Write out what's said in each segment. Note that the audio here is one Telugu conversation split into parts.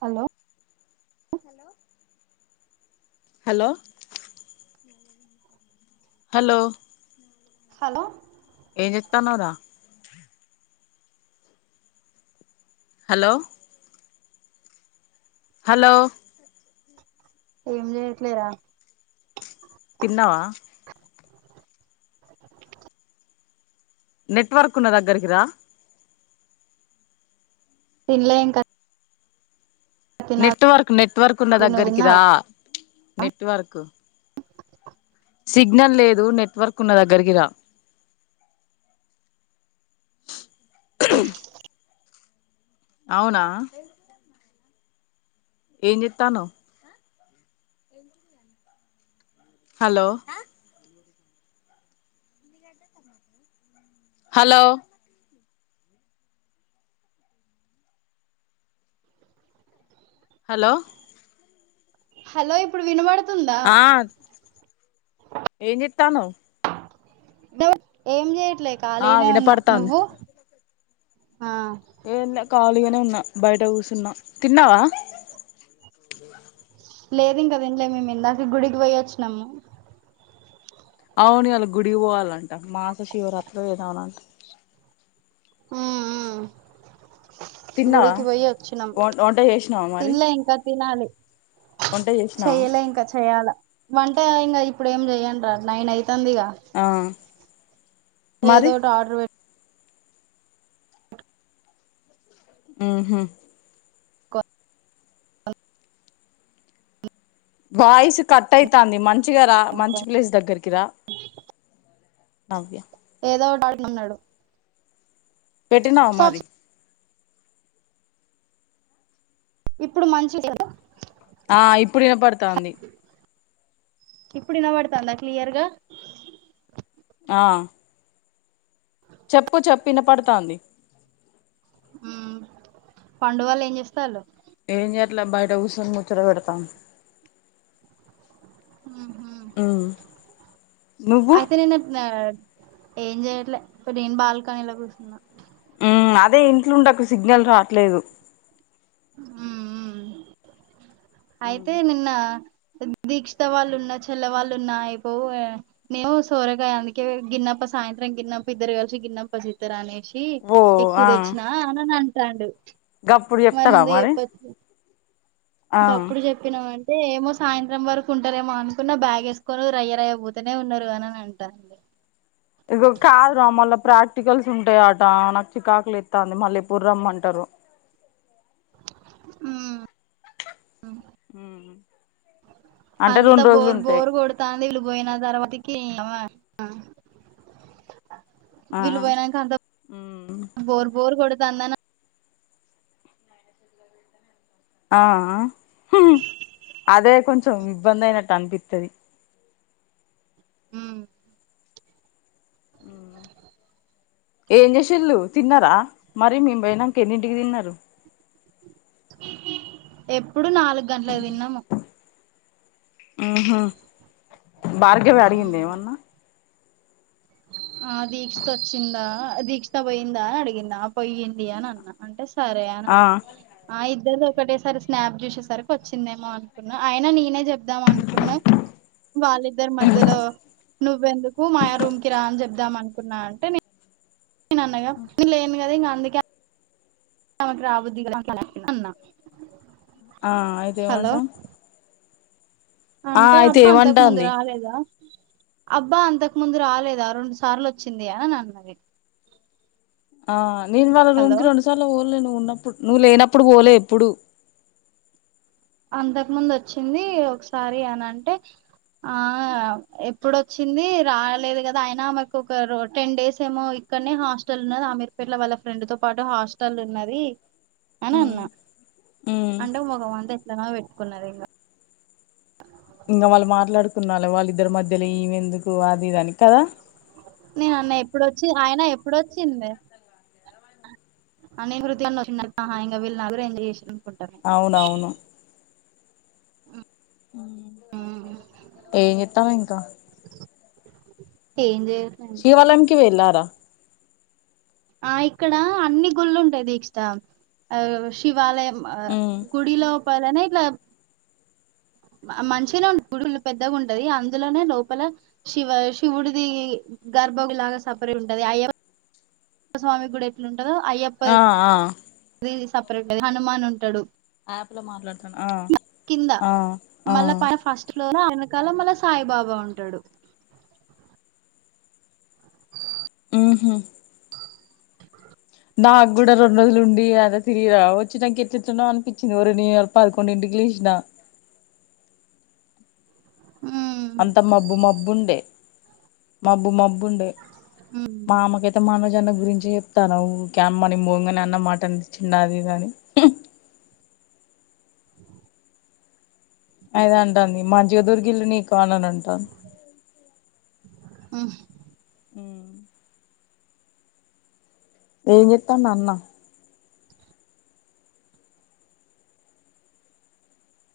హలో హలో హలో హలో ఏం చెత్తాన్నవ్ రా హలో హలో ఏం చేయట్లేరా తిన్నావా నెట్వర్క్ ఉన్న దగ్గరికిరా తిన్నలే ఇంకా తినాలి నెట్వర్క్ నెట్వర్క్ ఉన్న నువ్వు దగ్గరికి తిన్నావా రా నెట్వర్క్ సిగ్నల్ లేదు నెట్వర్క్ ఉన్న దగ్గరికిరా ఓ అవునా ఏం చేత్తన్నావ్ హలో హలో హలో హలో ఇప్పుడు వినబడుతుందా ఆ ఏం జేత్తున్నావ్ డో ఏం చేయట్లే ఆ ఖాళీనే ఉన్నా వినపడతాంది నువ్వు ఆ ఏంలే ఖాళీగానే ఉన్నా బయట కూసున్న తిన్నావా లేదు ఇంకా తిన్నలే మేము ఇందాకే గుడికి పోయి ఆచ్చినాము అవును ఇవ్వాళ గుడి పోవాలంట మాస శివరాత్రిలో ఏదో అన్న అంటారు ఉ ఉ తిన్నావా గుడికి పోయి ఆచ్చినాం వం వంట చేసినావా మరి తిన్నలే ఇంకా తిన్నలి వంట చేసినావా చెయ్యలే ఇంకా చెయ్యాలా వంట ఇంగ ఇప్పుడ ఏం చెయ్యన్ రా నైన్ అయితాందిగా అ ఏదో ఒటి ఆర్డర్ పెట్ మ్హు అ వాయిస్ కట్ అయితాంది. మంచిగ రా మంచి ప్లేస్ దగ్గరికి రా. నవ్య ఏదో ఓటి అంటున్నాడు పెట్టినావ మరి ఇప్పుడు మంచి లేదా ఆ ఇప్పుడు వినపడుతాంది. ఇప్పుడు ఇనబడుతాంద క్లియర్ గా ఆ అ చెప్పు చెప్పు ఇనపడ్తాంది మ్ పండువాళ్ళు ఏం చేస్తళ్ళు ఏం చేయట్లే బయట కూసుని, ముచ్చట పెడతాంది. మ్హు ఉమ్ నువ్వు అయితే నేను ఏం చేయట్లే ఇప్పుడ్ నేను బాల్కనీలో కూర్చున్న. మ్ అదే ఇంట్లో ఉండకు సిగ్నల్ రావట్లేదు. మ్ మ్ అయితే నిన్న దీక్షిత వాళ్ళున్న చెల్ల వాళ్ళున్నా అయిపోవు. మేము సోరగాయ అందుకే గిన్నప్ప సాయంత్రం గిన్నప్ప ఇద్దరు కలిసి గిన్నప్ తప్పచితర అనేసి ఓ ఎక్కువ ఆ తెచ్చినా అనని అంటాండు గప్పుడు మరి చెప్తారా ముందే చెప్పొచ్చుగా ఇంక ఆ అప్పుడు చెప్ చెప్పినవ్ అంటే ఏమో సాయంత్రం వరకు ఉంటారేమో అనుకున్నా. బ్యాగేసుకొని రయ్య రయ్య పోతనే ఉన్నారుగా అనని అంటంది. ఇప్పుడు కాదురా మళ్ళా ప్రాక్టికల్స్ ఉంటాయట నాకు చికాకు లేత్తాంది మళ్ళీ ఎప్పుడు రమ్మంటారో మ్ అంటే అంతా రెండు రోజులు బోర్ ఉంటాయి బోర్ కొడు తాంది వీళ్ళు పోయిన తర్వాతకి నియవ్వ ఆ వీల్లు పోయినంక అంత బోర్ బోర్ కొడుతాంది అనన్ ఆ అదే కొంచెం ఇబ్బంది అయినట్టు అనిపిత్తది మ్ ఏం చేసిళ్ళు తిన్నారా మరి మేం పోయినంక ఎన్నింటికి తిన్నారు? ఎప్పుడు నాలుగు గంటలకి తిన్నాము. మ్హు భార్గవి అడిగింద ఏమన్న? ఆ దీక్షత వచ్చిందా, దీక్షత పోయిందా అడిగింద ఆ పోయింది అని అన్న అంటే సరే అని ఆ అన్న ఆ ఇద్దరిది ఒకటేసారి స్నాప్ చూసేసరికి వచ్చిందేమో అనుకున్నా అయినా నేనే చెప్ ద్దామ్ అనుకున్నా వాళ్ళిద్దరి మధ్యలో నువ్వెందుకు మాయా రూమ్ కి రా అని చెబుదామనుకున్నా అంటే, నేను అన్నాగ నేను లేను కదా ఇంగ అందు నాకు రాబుద్ధికాకనే అన్నా ఆ అయితే హలో ఏమంటాం ఆ అంటే అయితే అబ్బా అంతకముందు ఏమంటాంది రాలేదా అబ్బా అంతకు ముందు రాలేదా రొండు సార్లు వచ్చిందిగా అని అన్నది ఆ నేను వాళ్ళ రూమ్ హలో కి రెండుసార్లు పోలే నువ్వు ఉన్నప్పుడు, నువ్వు లేనప్పుడు పోలే ఎప్పుడు. అంతకు ముందు వచ్చింది ఒకసారి అని అంటే ఆ ఎప్పుడొచ్చింది రాలేదు కదా అయినా మాకు ఒక టెన్ డేస్ ఏమో ఇక్కడనే హాస్టల్ ఉన్నది అమీర్ పేట్ వాళ్ళ ఫ్రెండ్ తో పాటు హాస్టల్లో ఉన్నది అని ఉమ్ అన్నా ఉమ్ అంటే మొహం అంతా ఎట్లనో పెట్టుకున్నది ఇంకా వాళ్ళు మాట్లాడుకున్నలు వాళ్ళిద్దరి మధ్యలో ఈమె ఎందుకు అది ఇదని కదా నేను అన్న ఇప్పుడొచ్చి అయినా ఎప్పుడొచ్చింది అని [unintelligible] వచ్చా ఇంకా వీళ్ళ నలుగురు ఏం చేసునుకుంటారు అవునవును హ్మ్ హు ఏం చెత్తానవ్ ఇంకా ఏం జే శివాలయం కి వెళ్ళారా ఆ ఇక్కడ అన్ని గుళ్ళు ఉంటాయి దీక్షిత ఆ శివాలయం ఆ ఉమ్ గుడిలోపలనా ఇట్లా మంచిగానే ఉంటది గుడి పెద్దగా ఉంటది అందులోనే లోపల శివ శివుడిది గర్భ గుడి లాగా సపరేట్ గా ఉంటది అయ్య స్వామి కూడా ఎట్ల ఉంటదో అయ్యప్ప ఆ ఆ అది సపరేట్ ఏ హనుమాన్ ఉంటాడు ఆప్ లో మాట్లాడతాను ఆ కింద ఆ ఆ మళ్ళా ఫస్ట్ లో ఆ వెనకాల మళ్ళా సాయిబాబా ఉంటాడు హ్మ్ హు నాకు కూడా రెండు రోజులు ఉండి అలా తిరిగి వచ్చినాంకా ఎట్లట్లనో అనిపించింది ఓరని పదకొండింటికి లేసినా ఉమ్ అంత మబ్బు మబ్బుండే మబ్బు మబ్బు ఉండే ఉమ్ మా అమ్మ కి [unintelligible] గురించి చెప్తాన్నావ్ క్యాం మనిం ముంగని అన్నమాటని చిన్నది ఇది అది అని అదే అంటంది మంచిగా దొరికిళ్లు నీకు కోడలు ఆహ్ హ్మ్ ఏం చేత్తండు అన్న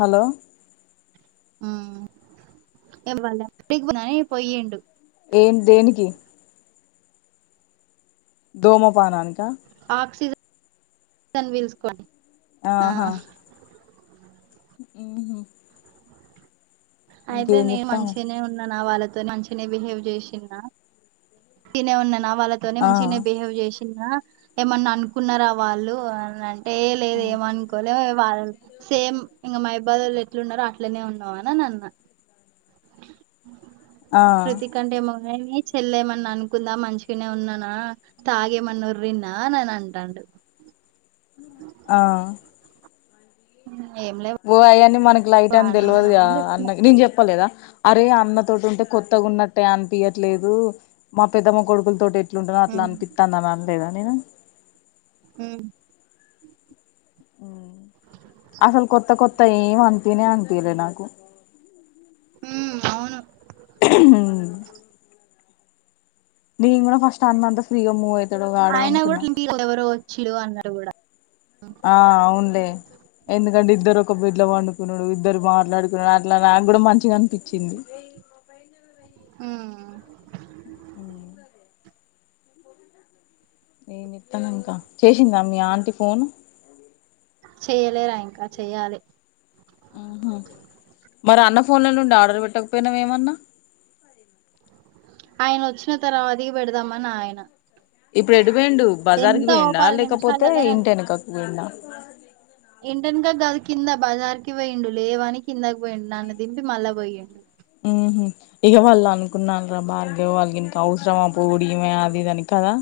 హలో హ్మ్ ఇవాళ [unintelligible] పొయ్యిండు ఏం దేనికి ధూమపానానికా ఆక్సిజన్ పీల్చుకొని ఆ ఆహా ఉమ్ హూ అయితే నేను చెత్తాన్నవ్ మంచిగనే ఉన్నానా వాళ్ళతోని మంచి ఇట్లనే బిహేవ్ చేసిన తినే ఉన్నన వాళ్ళకు నే ఆ మంచిగా బిహేవ్ చేసిన్నా ఏమన్నా అనుకున్నారా వాళ్ళు అనంటే ఏ లేదు ఏమనుకో లే వాళ్ళ సేమ్ ఇంకా మాబ్బలోళ్ళు ఎట్లున్నరో అట్లనే ఉన్నావునని అన్నారు ఆ ఎందుకంటే ముని చెల్లేమన్నా అనుకుందా మంచిగానే ఉన్నానా తాగేమనోరీన్న అన్ అంటుండు ఆ ఏం లేవ్ ఓ అయ్యిని మనకి లైట్ అని తెలియదుగా చెప్పిన అన్న నేను చెప్పలేదా అరే అన్న తోటి ఉంటే కొత్తగా ఉన్నట్టే అనిపియట్లేదు మా పెద్దమ్మ కొడుకుల తోటి ఇట్లుంటుందో అట్లా హ్మ్ అపిస్తాంది అని లేదా నేను ఉమ్ మ్ అసలు కొత్త కొత్త ఏం అనిపియానే అనిపియలేదు నాకు మ్ అవును మ్ నేను గూడా ఫస్ట్ అన్నంత ఫ్రీగా మూ అయి ఆయన గూడా ఇంటికి ఎవరో వచ్చిలు అన్నాడు గూడా ఆ అవును లే ఎందుకంటే ఇద్దరు ఒక బిడ్డ పండుకునుడు ఇద్దరు మాట్లాడుకునుడు అట్లా నాకు గూడా మంచిగానిపించింది ఉ ఏం చేతన్నామ్ ఇంకా చేసిందా మీ ఆంటి ఫోన్ చెయ్యలేరా ఇంకా చెయ్యాలి ఉహు మరి అన్న ఫోన్ల నుండి ఆర్డర్ పెట్టకపోయినవ్ ఏమన్నా ఆయన వచ్చిన తరవాత పెడదామని ఆగిన ఇప్పుడు ఎటు పోయిండు బజార్కి పోయిడా పది లేకపోతే నిమిషాలలోనే ఇంటి ఎనకకి పోయిండా ఇంటెన్కాకి గాదు కింద బజార్కి పోయిండు లేవని కిందకి పోయిండు నన్ను దింపి మళ్ళా పోయిండు ఉహు ఇగా వాళ్ళు అనుకున్నారు రా బార్గవు వాళ్ళు ఇంక ఈమెకి అవసరమా పోవుడు ఈమె అది ఇదని కదా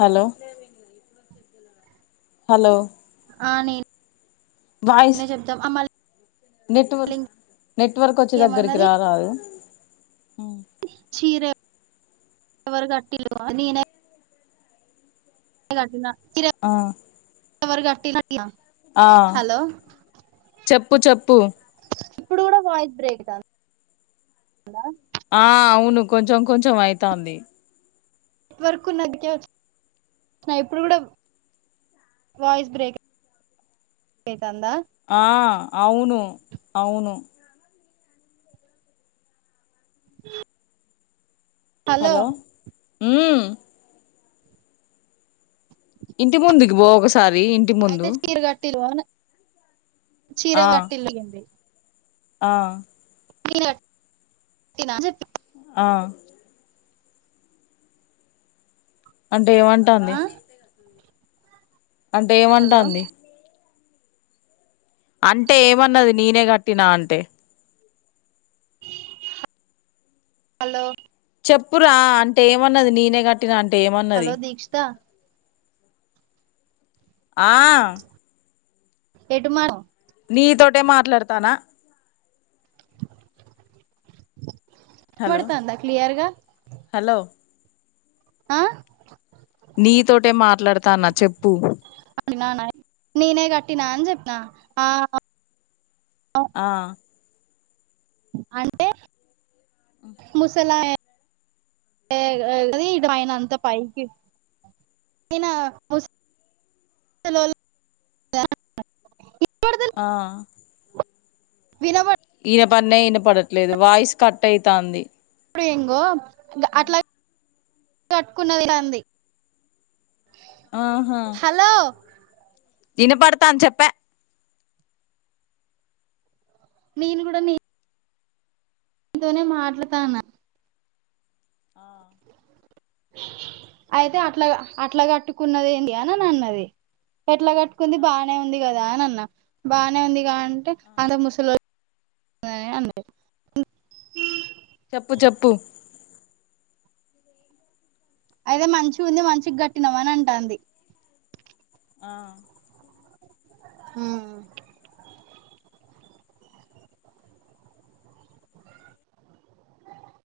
హలో హలో ఆ నేను వాయిస్ అనే చెబ్దాం అ మళ్ళా నెట్వర్క్ నెట్వర్క్ వచ్చే దగ్గరికి ఇంకేమన్నది రారాదు మ్ చీర ఎవరు కట్టియలేదు నేనే కట్టిన చీర ఆ ఎవరుకట్టిల [unintelligible] ఆ చెప్పు చెప్పు ఇప్పుడు గూడా వాయిస్ బ్రేక్ అయితందా ఆ అవును కొంచెం కొంచెం అయితంది నేట్ వర్కు ఉన్నదికే వచ్చిన ఇప్పుడు గూడా వాయిస్ బ్రేక్ అవుతుందా ఆ అవును అవును [inaudible] హలో మ్ ఇంటి ముందుకి పో ఒకసారి ముందు అయితే చీరగట్టిలో చీర ఆ గట్టిలుండి ఆ చీర కట్టిన ఆ అంటే ఏమంటాంది అంటే హలో ఏమంటంది అంటే ఏమన్నది నేనే కట్టినా అంటే హలో చెప్పురా అంటే ఏమన్నది నేనే గట్ టీనా అంటే ఎమాన్ హలో దీక్షత ఆ ఎడుమరు నీతోటే మాట్లాడతనా హలో ఇనపడతాందా క్లియర్ గా హలో ఆ నీతోటే మాట్లాడతాన్న చెప్పు టిన ఐ నేనే కట్టినా అని చెప్పిన ఆ ఆ అంటే ముసలా ఎ ఎ కద ఇ పైనంత అంత పైకి అయినా ముస్ [unintelligible] ఇప్పటిదా ఆ కో వినపడ్ ఇనపనే ఇనపడట్లేదు వాయిస్ కట్ అయితంది ఇప్పుడు ఇంగో దా అట్లా చట్టుకున్నది అంది ఆహా హలో వినపడతాది చెప్పే నేను గూడా నీ నీతోనే మాట్లాతాన్నా ఆ అయితే అట్లా అట్లా కట్టుకున్నది ఏంటి అని అన్నది ఎట్లా కట్ కుంది బానే ఉంది కదా అని అన్నా బానే ఉంది గా అంటే అంత ముసిలోల్ చెప్పు చెప్పు అయితే మంచి ఉంది మంచి గట్టినవు అని అంటంది ఆ ఉ